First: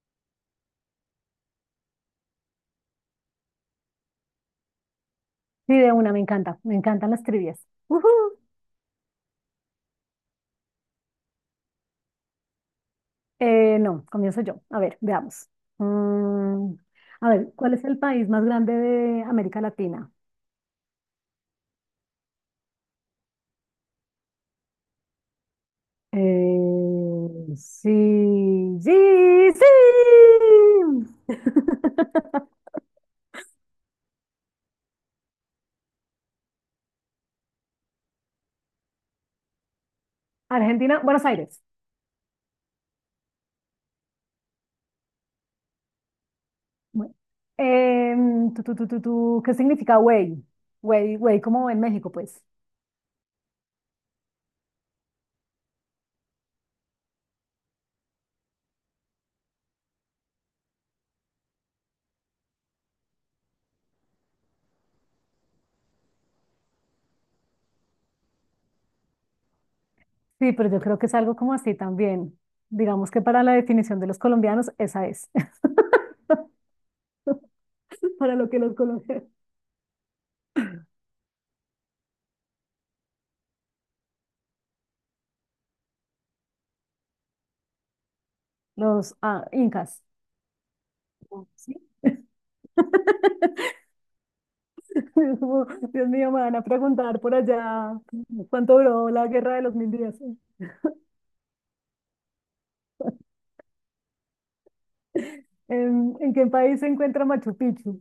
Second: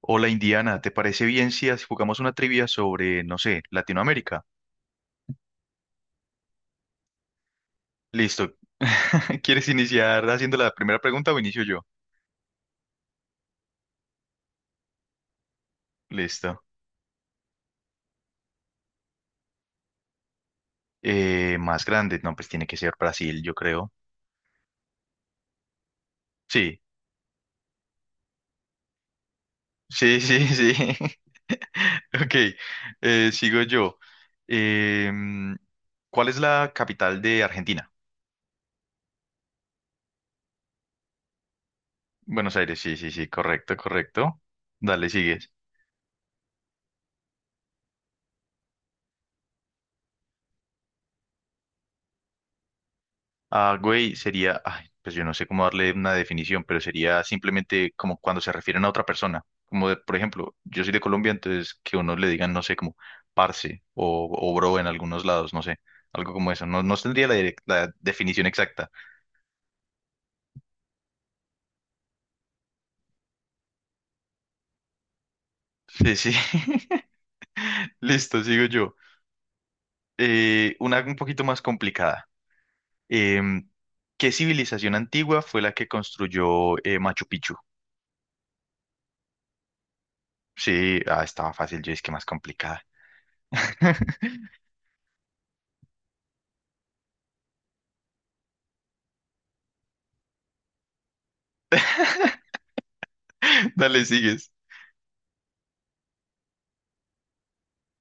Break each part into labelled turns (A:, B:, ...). A: Hola Indiana, ¿te parece bien si jugamos una trivia sobre, no sé, Latinoamérica?
B: Sí, de una, me encanta, me encantan las trivias. Ujú.
A: Listo. ¿Quieres iniciar haciendo la primera pregunta o inicio yo?
B: No, comienzo yo. A ver, veamos.
A: Listo.
B: Mm, a ver, ¿cuál es el país más grande de América Latina?
A: Más grande, no, pues tiene que ser Brasil, yo creo. Sí,
B: Eh, sí, sí,
A: sí,
B: sí.
A: sí, sí. Ok, sigo yo. Em, ¿Cuál es la capital de Argentina?
B: Argentina, Buenos Aires.
A: Buenos Aires, sí, sí, sí, correcto, correcto. Dale, sigues.
B: Bueno. Tu, ¿qué significa güey? Güey, como en México, pues.
A: Ah, güey, sería, ay, pues yo no sé cómo darle una definición, pero sería simplemente como cuando se refieren a otra persona. Como de, por ejemplo, yo soy de Colombia, entonces que uno le digan, no sé, como parce o bro en algunos lados, no sé, algo como eso. No, no tendría la, la definición exacta.
B: Sí, pero yo creo que es algo como así también. Digamos que para la definición de los colombianos, esa es.
A: Sí, sí.
B: Para
A: Listo,
B: lo que
A: sigo
B: los
A: yo.
B: colombianos.
A: Una un poquito más complicada. Em, ¿Qué civilización antigua fue la que construyó Machu Picchu?
B: Los incas.
A: Sí, ah, estaba
B: ¿Sí?
A: fácil, yo es que más complicada.
B: Es como, Dios mío, me van a preguntar por allá cuánto duró la guerra de los mil días.
A: Dale, sigues.
B: ¿En qué país se encuentra Machu Picchu?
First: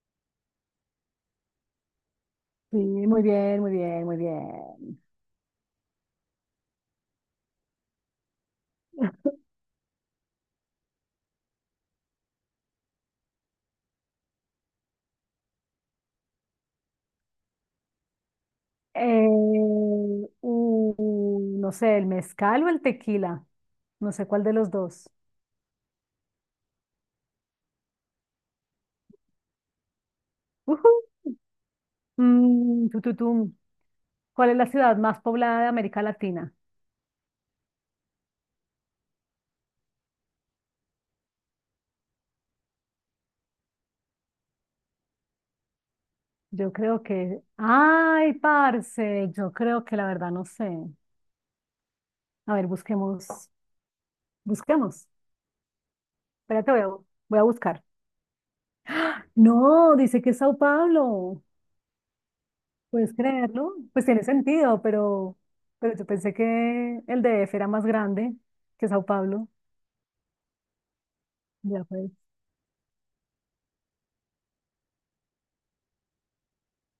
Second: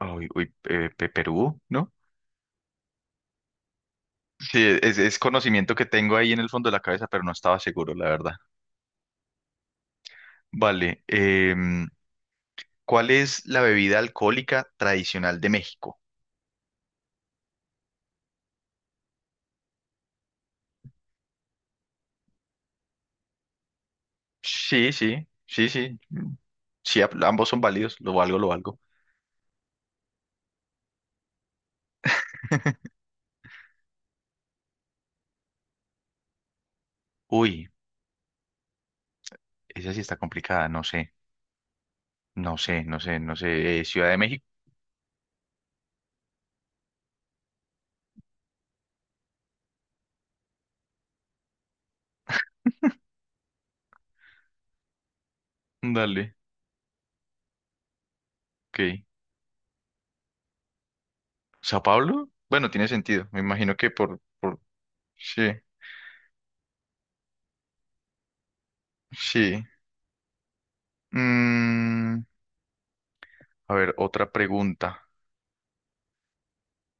A: Uy, uy, Perú, ¿no?
B: Sí, muy bien, muy bien, muy
A: Sí,
B: bien.
A: es conocimiento que tengo ahí en el fondo de la cabeza, pero no estaba seguro, la verdad. Vale, ¿cuál es la bebida alcohólica tradicional de México?
B: Eh, uh, no sé, ¿el mezcal o el tequila? No sé cuál de los
A: Sí,
B: dos.
A: sí, sí, sí. Mm, sí, ambos son válidos, lo valgo, lo valgo.
B: Ujú. Mm, tu, tum. ¿Cuál es la ciudad más poblada de América Latina?
A: Uy, esa sí está complicada, no sé, no sé, no sé, no sé. Ciudad de México,
B: Yo creo que... Ay, parce, yo creo que la verdad no sé. A ver, busquemos. Busquemos.
A: dale,
B: Espérate, voy a buscar.
A: ok.
B: No, dice que es Sao Paulo.
A: ¿Sao Paulo? Bueno, tiene
B: ¿Puedes
A: sentido, me
B: creerlo?
A: imagino que
B: Pues tiene
A: por...
B: sentido, pero,
A: Sí,
B: pero yo pensé que el DF era más grande que Sao Paulo.
A: sí.
B: Ya pues.
A: Mm, a ver, otra pregunta.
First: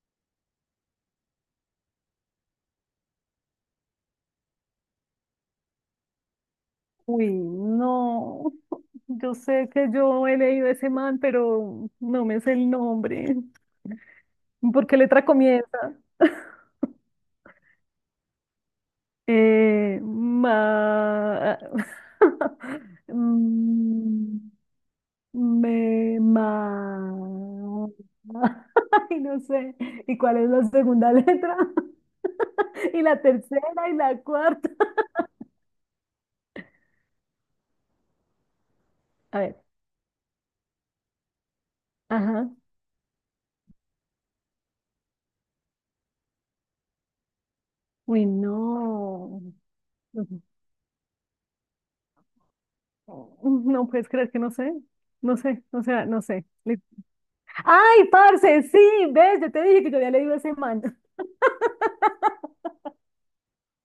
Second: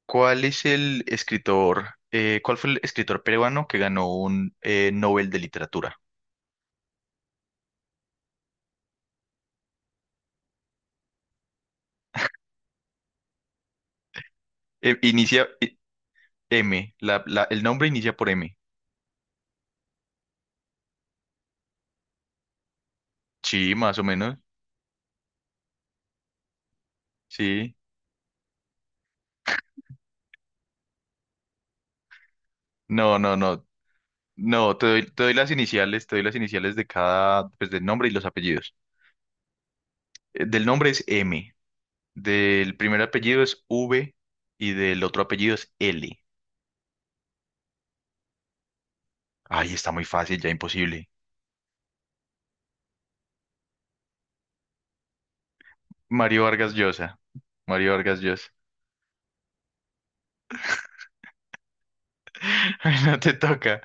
A: ¿Cuál es el escritor, cuál fue el escritor peruano que ganó un Nobel de Literatura?
B: Uy, no. Yo sé que yo he leído ese man, pero no me sé el nombre. ¿Por qué
A: Eh,
B: letra
A: inicia eh,
B: comienza?
A: M, el nombre inicia por M.
B: Ma...
A: Sí, más o menos.
B: Mm, me
A: Sí.
B: ma... Ay, no sé. ¿Y cuál es la segunda letra? Y
A: No,
B: la
A: no,
B: tercera
A: no.
B: y la cuarta.
A: No, te doy las iniciales, te doy las iniciales de cada, pues del nombre y los apellidos.
B: A ver.
A: Del nombre es M,
B: Ajá.
A: del primer apellido es V y del otro apellido es L.
B: Uy, no.
A: Ay, está muy fácil, ya imposible.
B: No puedes creer que no sé. No sé, o sea, no
A: Mario
B: sé.
A: Vargas
B: Li-
A: Llosa. Mario
B: ¡Ay,
A: Vargas Llosa.
B: parce! Sí, ves, yo te dije que yo había leído ese man.
A: No te toca.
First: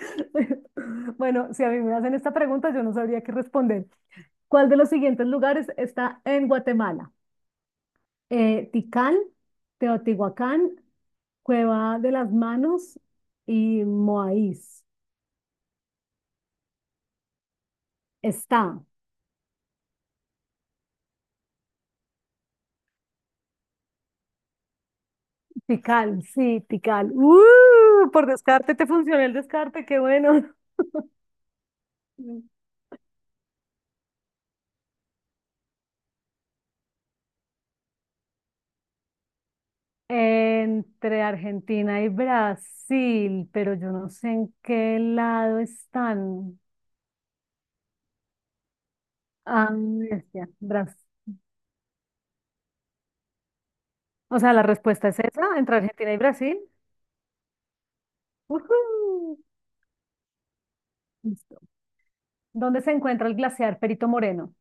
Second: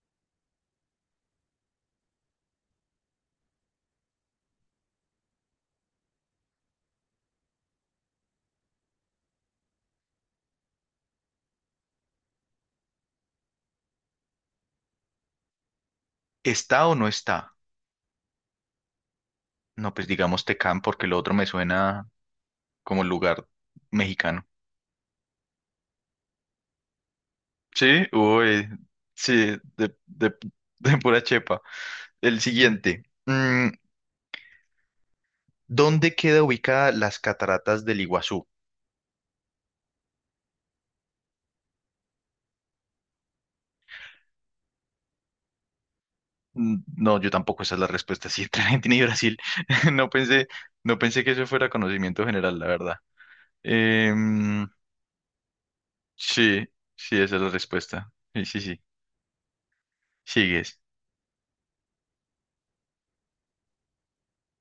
B: Bueno, si a mí me hacen esta pregunta, yo no sabría qué responder. ¿Cuál de los siguientes lugares está en Guatemala? Ticán, Teotihuacán, Cueva de las Manos y Moáis.
A: ¿Está o no está?
B: Está.
A: No, pues digamos Tecán porque lo otro me suena como lugar mexicano.
B: Tikal, sí, Tikal. ¡Uh!
A: Sí,
B: Por
A: uy,
B: descarte te funcionó el
A: sí,
B: descarte,
A: de,
B: qué
A: de,
B: bueno.
A: de pura chepa. El siguiente. ¿Dónde queda ubicada las cataratas del Iguazú?
B: Entre Argentina y Brasil, pero yo no sé en qué lado están.
A: Mm, no, yo tampoco esa es la respuesta. Sí, entre Argentina y Brasil.
B: Ah,
A: No pensé,
B: bestia, Brasil.
A: no pensé que eso fuera conocimiento general, la verdad.
B: O sea, la
A: Em,
B: respuesta es esa, entre Argentina y Brasil.
A: sí, sí, esa es la respuesta. Sí, sí,
B: Ujú.
A: sí. Sigues.
B: Listo. ¿Dónde se encuentra el glaciar Perito Moreno?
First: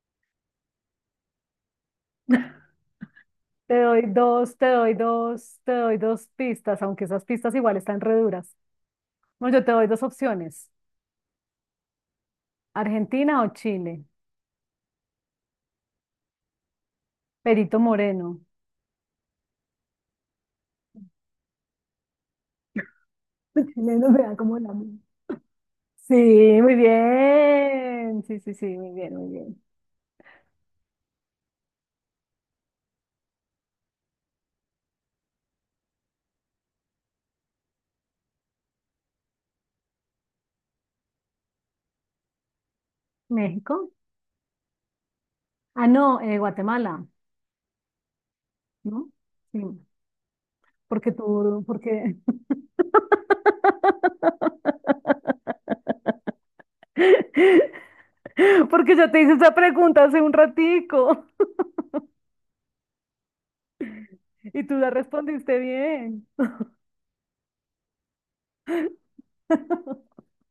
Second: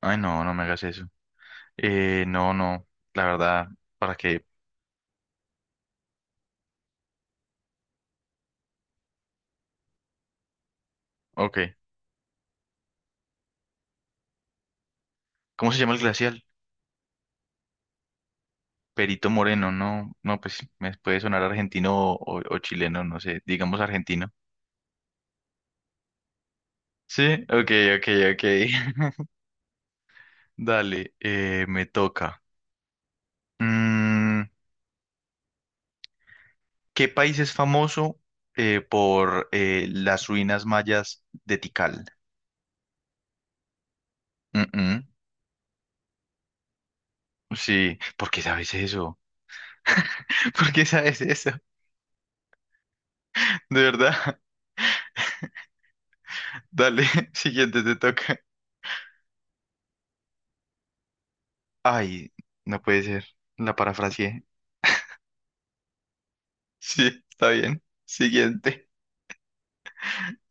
A: Ay, no, no me hagas eso. No, no, la verdad, ¿para qué?
B: Te doy dos pistas, aunque esas pistas igual están re duras. Bueno, yo te doy dos opciones,
A: Ok.
B: Argentina o Chile.
A: ¿Cómo se llama el glacial?
B: Perito Moreno.
A: Perito Moreno, no, no, pues me puede sonar argentino o chileno, no sé,
B: Los
A: digamos
B: chilenos me
A: argentino.
B: dan como la misma. Sí, muy
A: Sí, ok, ok,
B: bien. Sí, sí, sí, muy
A: ok.
B: bien, muy bien.
A: Dale, me toca. Mm, ¿Qué país es famoso por las ruinas mayas de Tikal?
B: México.
A: Mm, mm,
B: No, Guatemala,
A: sí, ¿por qué sabes
B: ¿no?
A: eso?
B: Sí,
A: ¿Por qué
B: porque
A: sabes eso?
B: tú, porque...
A: De verdad. Dale, siguiente te toca.
B: Porque yo te hice esa pregunta hace un ratico.
A: Ay, no puede ser. La parafraseé.
B: Y tú la respondiste bien.
A: Sí, está bien. Siguiente.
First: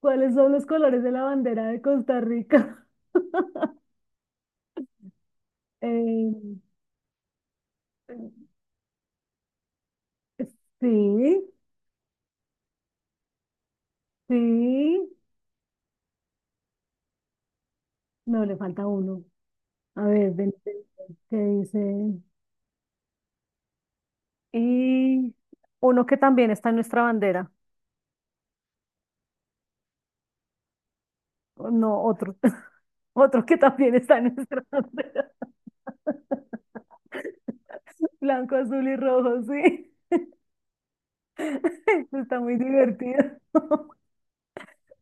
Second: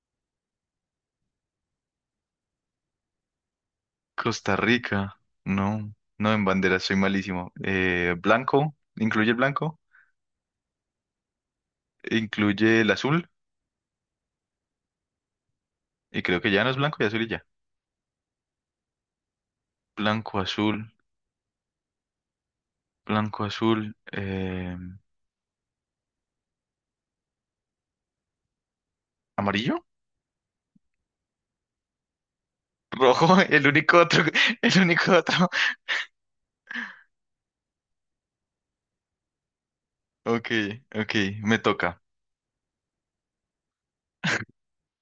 B: ¿Cuáles son los colores de la bandera de Costa Rica?
A: Costa Rica. No, no en
B: Eh,
A: bandera, soy malísimo. Incluye el blanco,
B: sí,
A: incluye el azul,
B: sí.
A: y creo que ya no es blanco y azul y ya.
B: No, le falta uno. A ver,
A: Blanco,
B: ven, ven,
A: azul,
B: ven, ¿qué dice?
A: blanco, azul,
B: Y uno que también está en nuestra bandera.
A: amarillo,
B: O no, otro.
A: rojo,
B: Otro que
A: el
B: también
A: único
B: está
A: otro,
B: en nuestra
A: el único
B: bandera.
A: otro.
B: Blanco, azul y rojo, sí.
A: Ok, ok, me toca.
B: Está muy divertido.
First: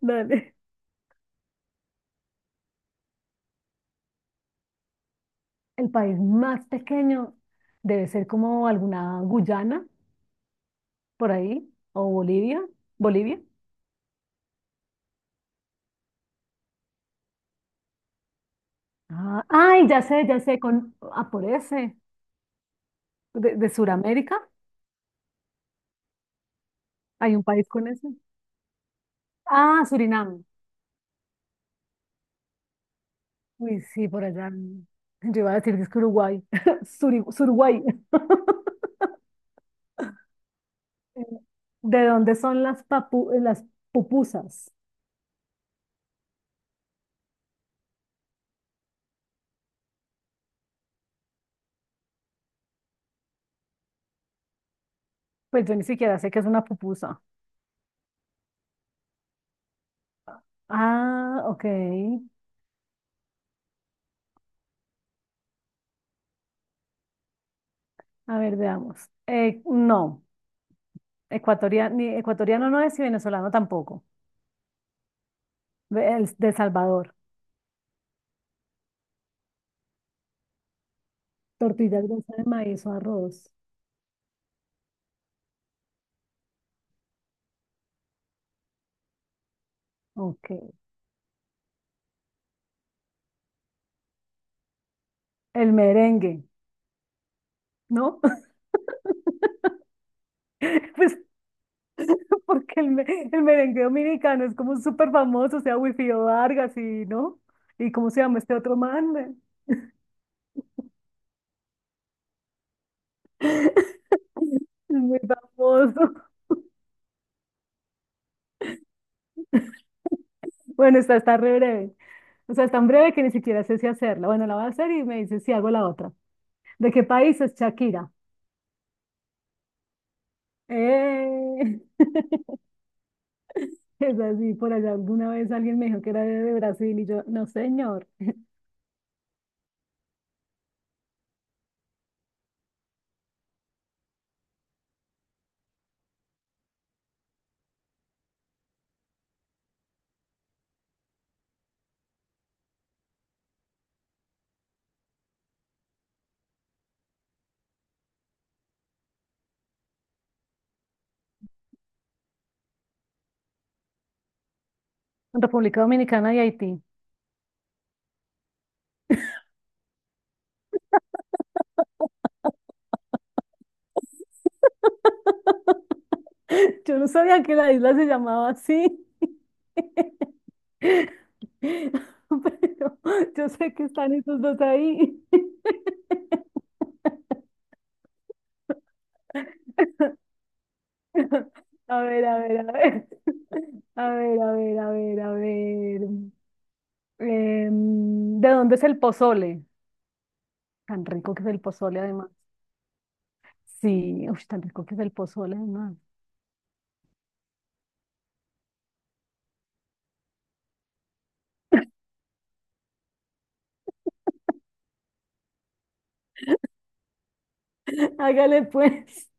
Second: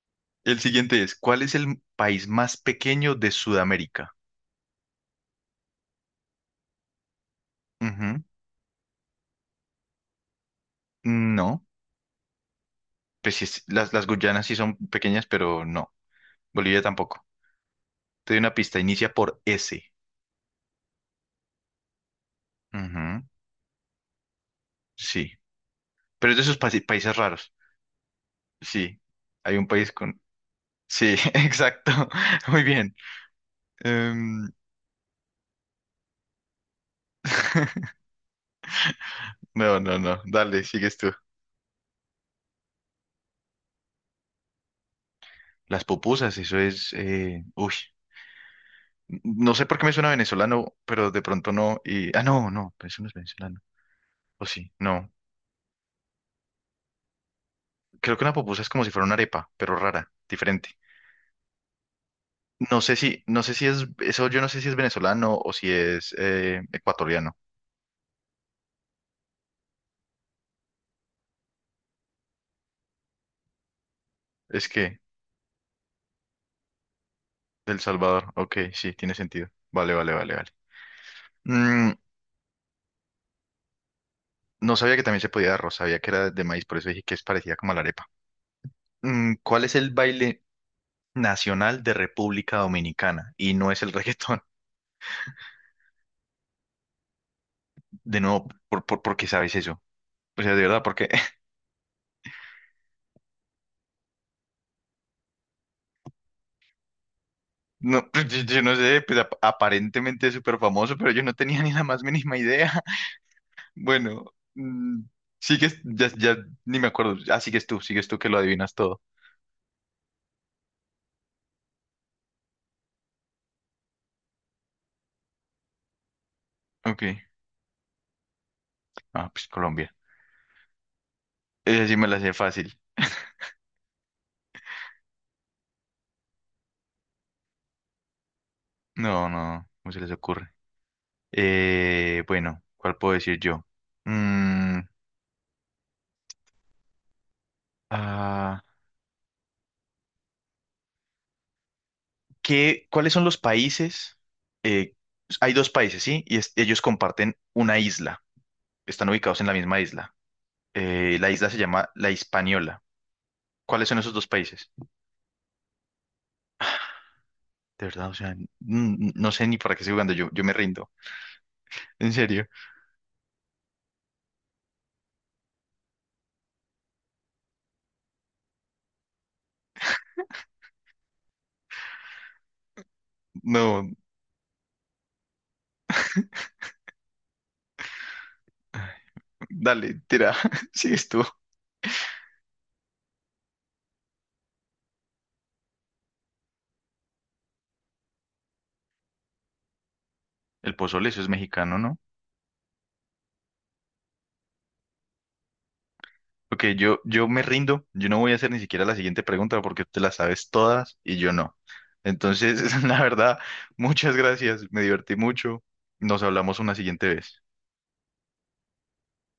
B: Dale.
A: El siguiente es, ¿cuál es el país más pequeño de Sudamérica?
B: El país más pequeño debe
A: Ujú.
B: ser como alguna Guyana, por
A: No.
B: ahí, o Bolivia.
A: Pues
B: Bolivia.
A: sí las Guyanas sí son pequeñas, pero no. Bolivia tampoco. Te doy una pista, inicia por S.
B: Ya sé, con, ah, por ese,
A: Ujú,
B: de Sudamérica.
A: sí. Pero es de esos países
B: Hay un
A: raros.
B: país con ese.
A: Sí. Hay un
B: Ah,
A: país con.
B: Surinam.
A: Sí, exacto. Muy bien.
B: Uy, sí, por
A: Em,
B: allá. Yo iba a decir que es que Uruguay. Suri- Suruguay.
A: no, no, no. Dale, sigues tú.
B: ¿De dónde son las pupusas?
A: Las pupusas, eso es. Uy. No sé por qué me suena venezolano, pero de pronto no. Y... Ah, no, no, eso no es venezolano. O sí, no.
B: Pues yo ni siquiera sé qué es una pupusa.
A: Creo que una pupusa es como si fuera una arepa, pero rara, diferente.
B: Ah, ok.
A: No sé si, no sé si es, eso yo no sé si es venezolano o si es ecuatoriano.
B: A ver, veamos. No. Ecuatoriano, ni ecuatoriano no es y venezolano tampoco.
A: Es que,
B: Ve- El de Salvador.
A: del Salvador. Ok, sí, tiene sentido. Vale, vale, vale, vale. Mm,
B: Tortillas de maíz o arroz.
A: no sabía que también se podía de arroz, sabía que era de maíz, por eso dije que es parecida como a la arepa. ¿Cuál es el baile
B: Ok.
A: nacional de República Dominicana? Y no es el reggaetón.
B: El merengue,
A: De
B: ¿no?
A: nuevo, ¿ por qué sabes eso? O sea, de verdad, porque
B: Pues porque el merengue dominicano es como súper famoso, o sea, Wilfrido Vargas y, ¿no? ¿Y
A: no,
B: cómo se
A: pues, yo,
B: llama este
A: yo no
B: otro
A: sé, pues
B: man?
A: aparentemente es súper famoso, pero yo no tenía ni la más mínima idea. Bueno,
B: Es muy
A: sigues, ya,
B: famoso.
A: ya ni me acuerdo. Ah, sigues tú que lo adivinas todo.
B: Bueno, esta está re breve. O sea, es tan breve que ni siquiera sé si hacerla. Bueno, la voy a hacer y me dice si hago la otra. ¿De qué
A: Ok.
B: país es Shakira?
A: Ah, pues Colombia.
B: ¡Eh!
A: Esa sí me la sé fácil.
B: Es así, por allá alguna vez alguien me dijo que era de Brasil y yo, no señor,
A: No, no, no se les ocurre. Bueno, ¿cuál puedo decir yo? Mm, ah, ¿qué, cuáles son los países? Eh, hay dos países, ¿sí? Y ellos comparten una isla. Están ubicados en la misma isla. La isla se llama La Hispaniola. ¿Cuáles son esos dos países?
B: República Dominicana y Haití.
A: De verdad, o sea, mm, no sé ni para qué estoy jugando. Yo me rindo. En serio.
B: Yo no sabía que la isla se llamaba así, pero yo sé que
A: No,
B: están esos dos ahí.
A: dale, tira. Sigues tú.
B: A ver, a ver, a ver, a ver, a ver, a ver, a ver. Em, ¿de dónde es el pozole?
A: El
B: Tan
A: pozole, eso es
B: rico que es el
A: mexicano, ¿no?
B: pozole además. Sí, uy, tan rico que es el pozole además.
A: Ok, yo me rindo. Yo no voy a hacer ni siquiera la siguiente pregunta porque te las sabes todas y yo no. Entonces, la verdad, muchas gracias. Me divertí mucho. Nos hablamos una siguiente vez.
B: Hágale pues.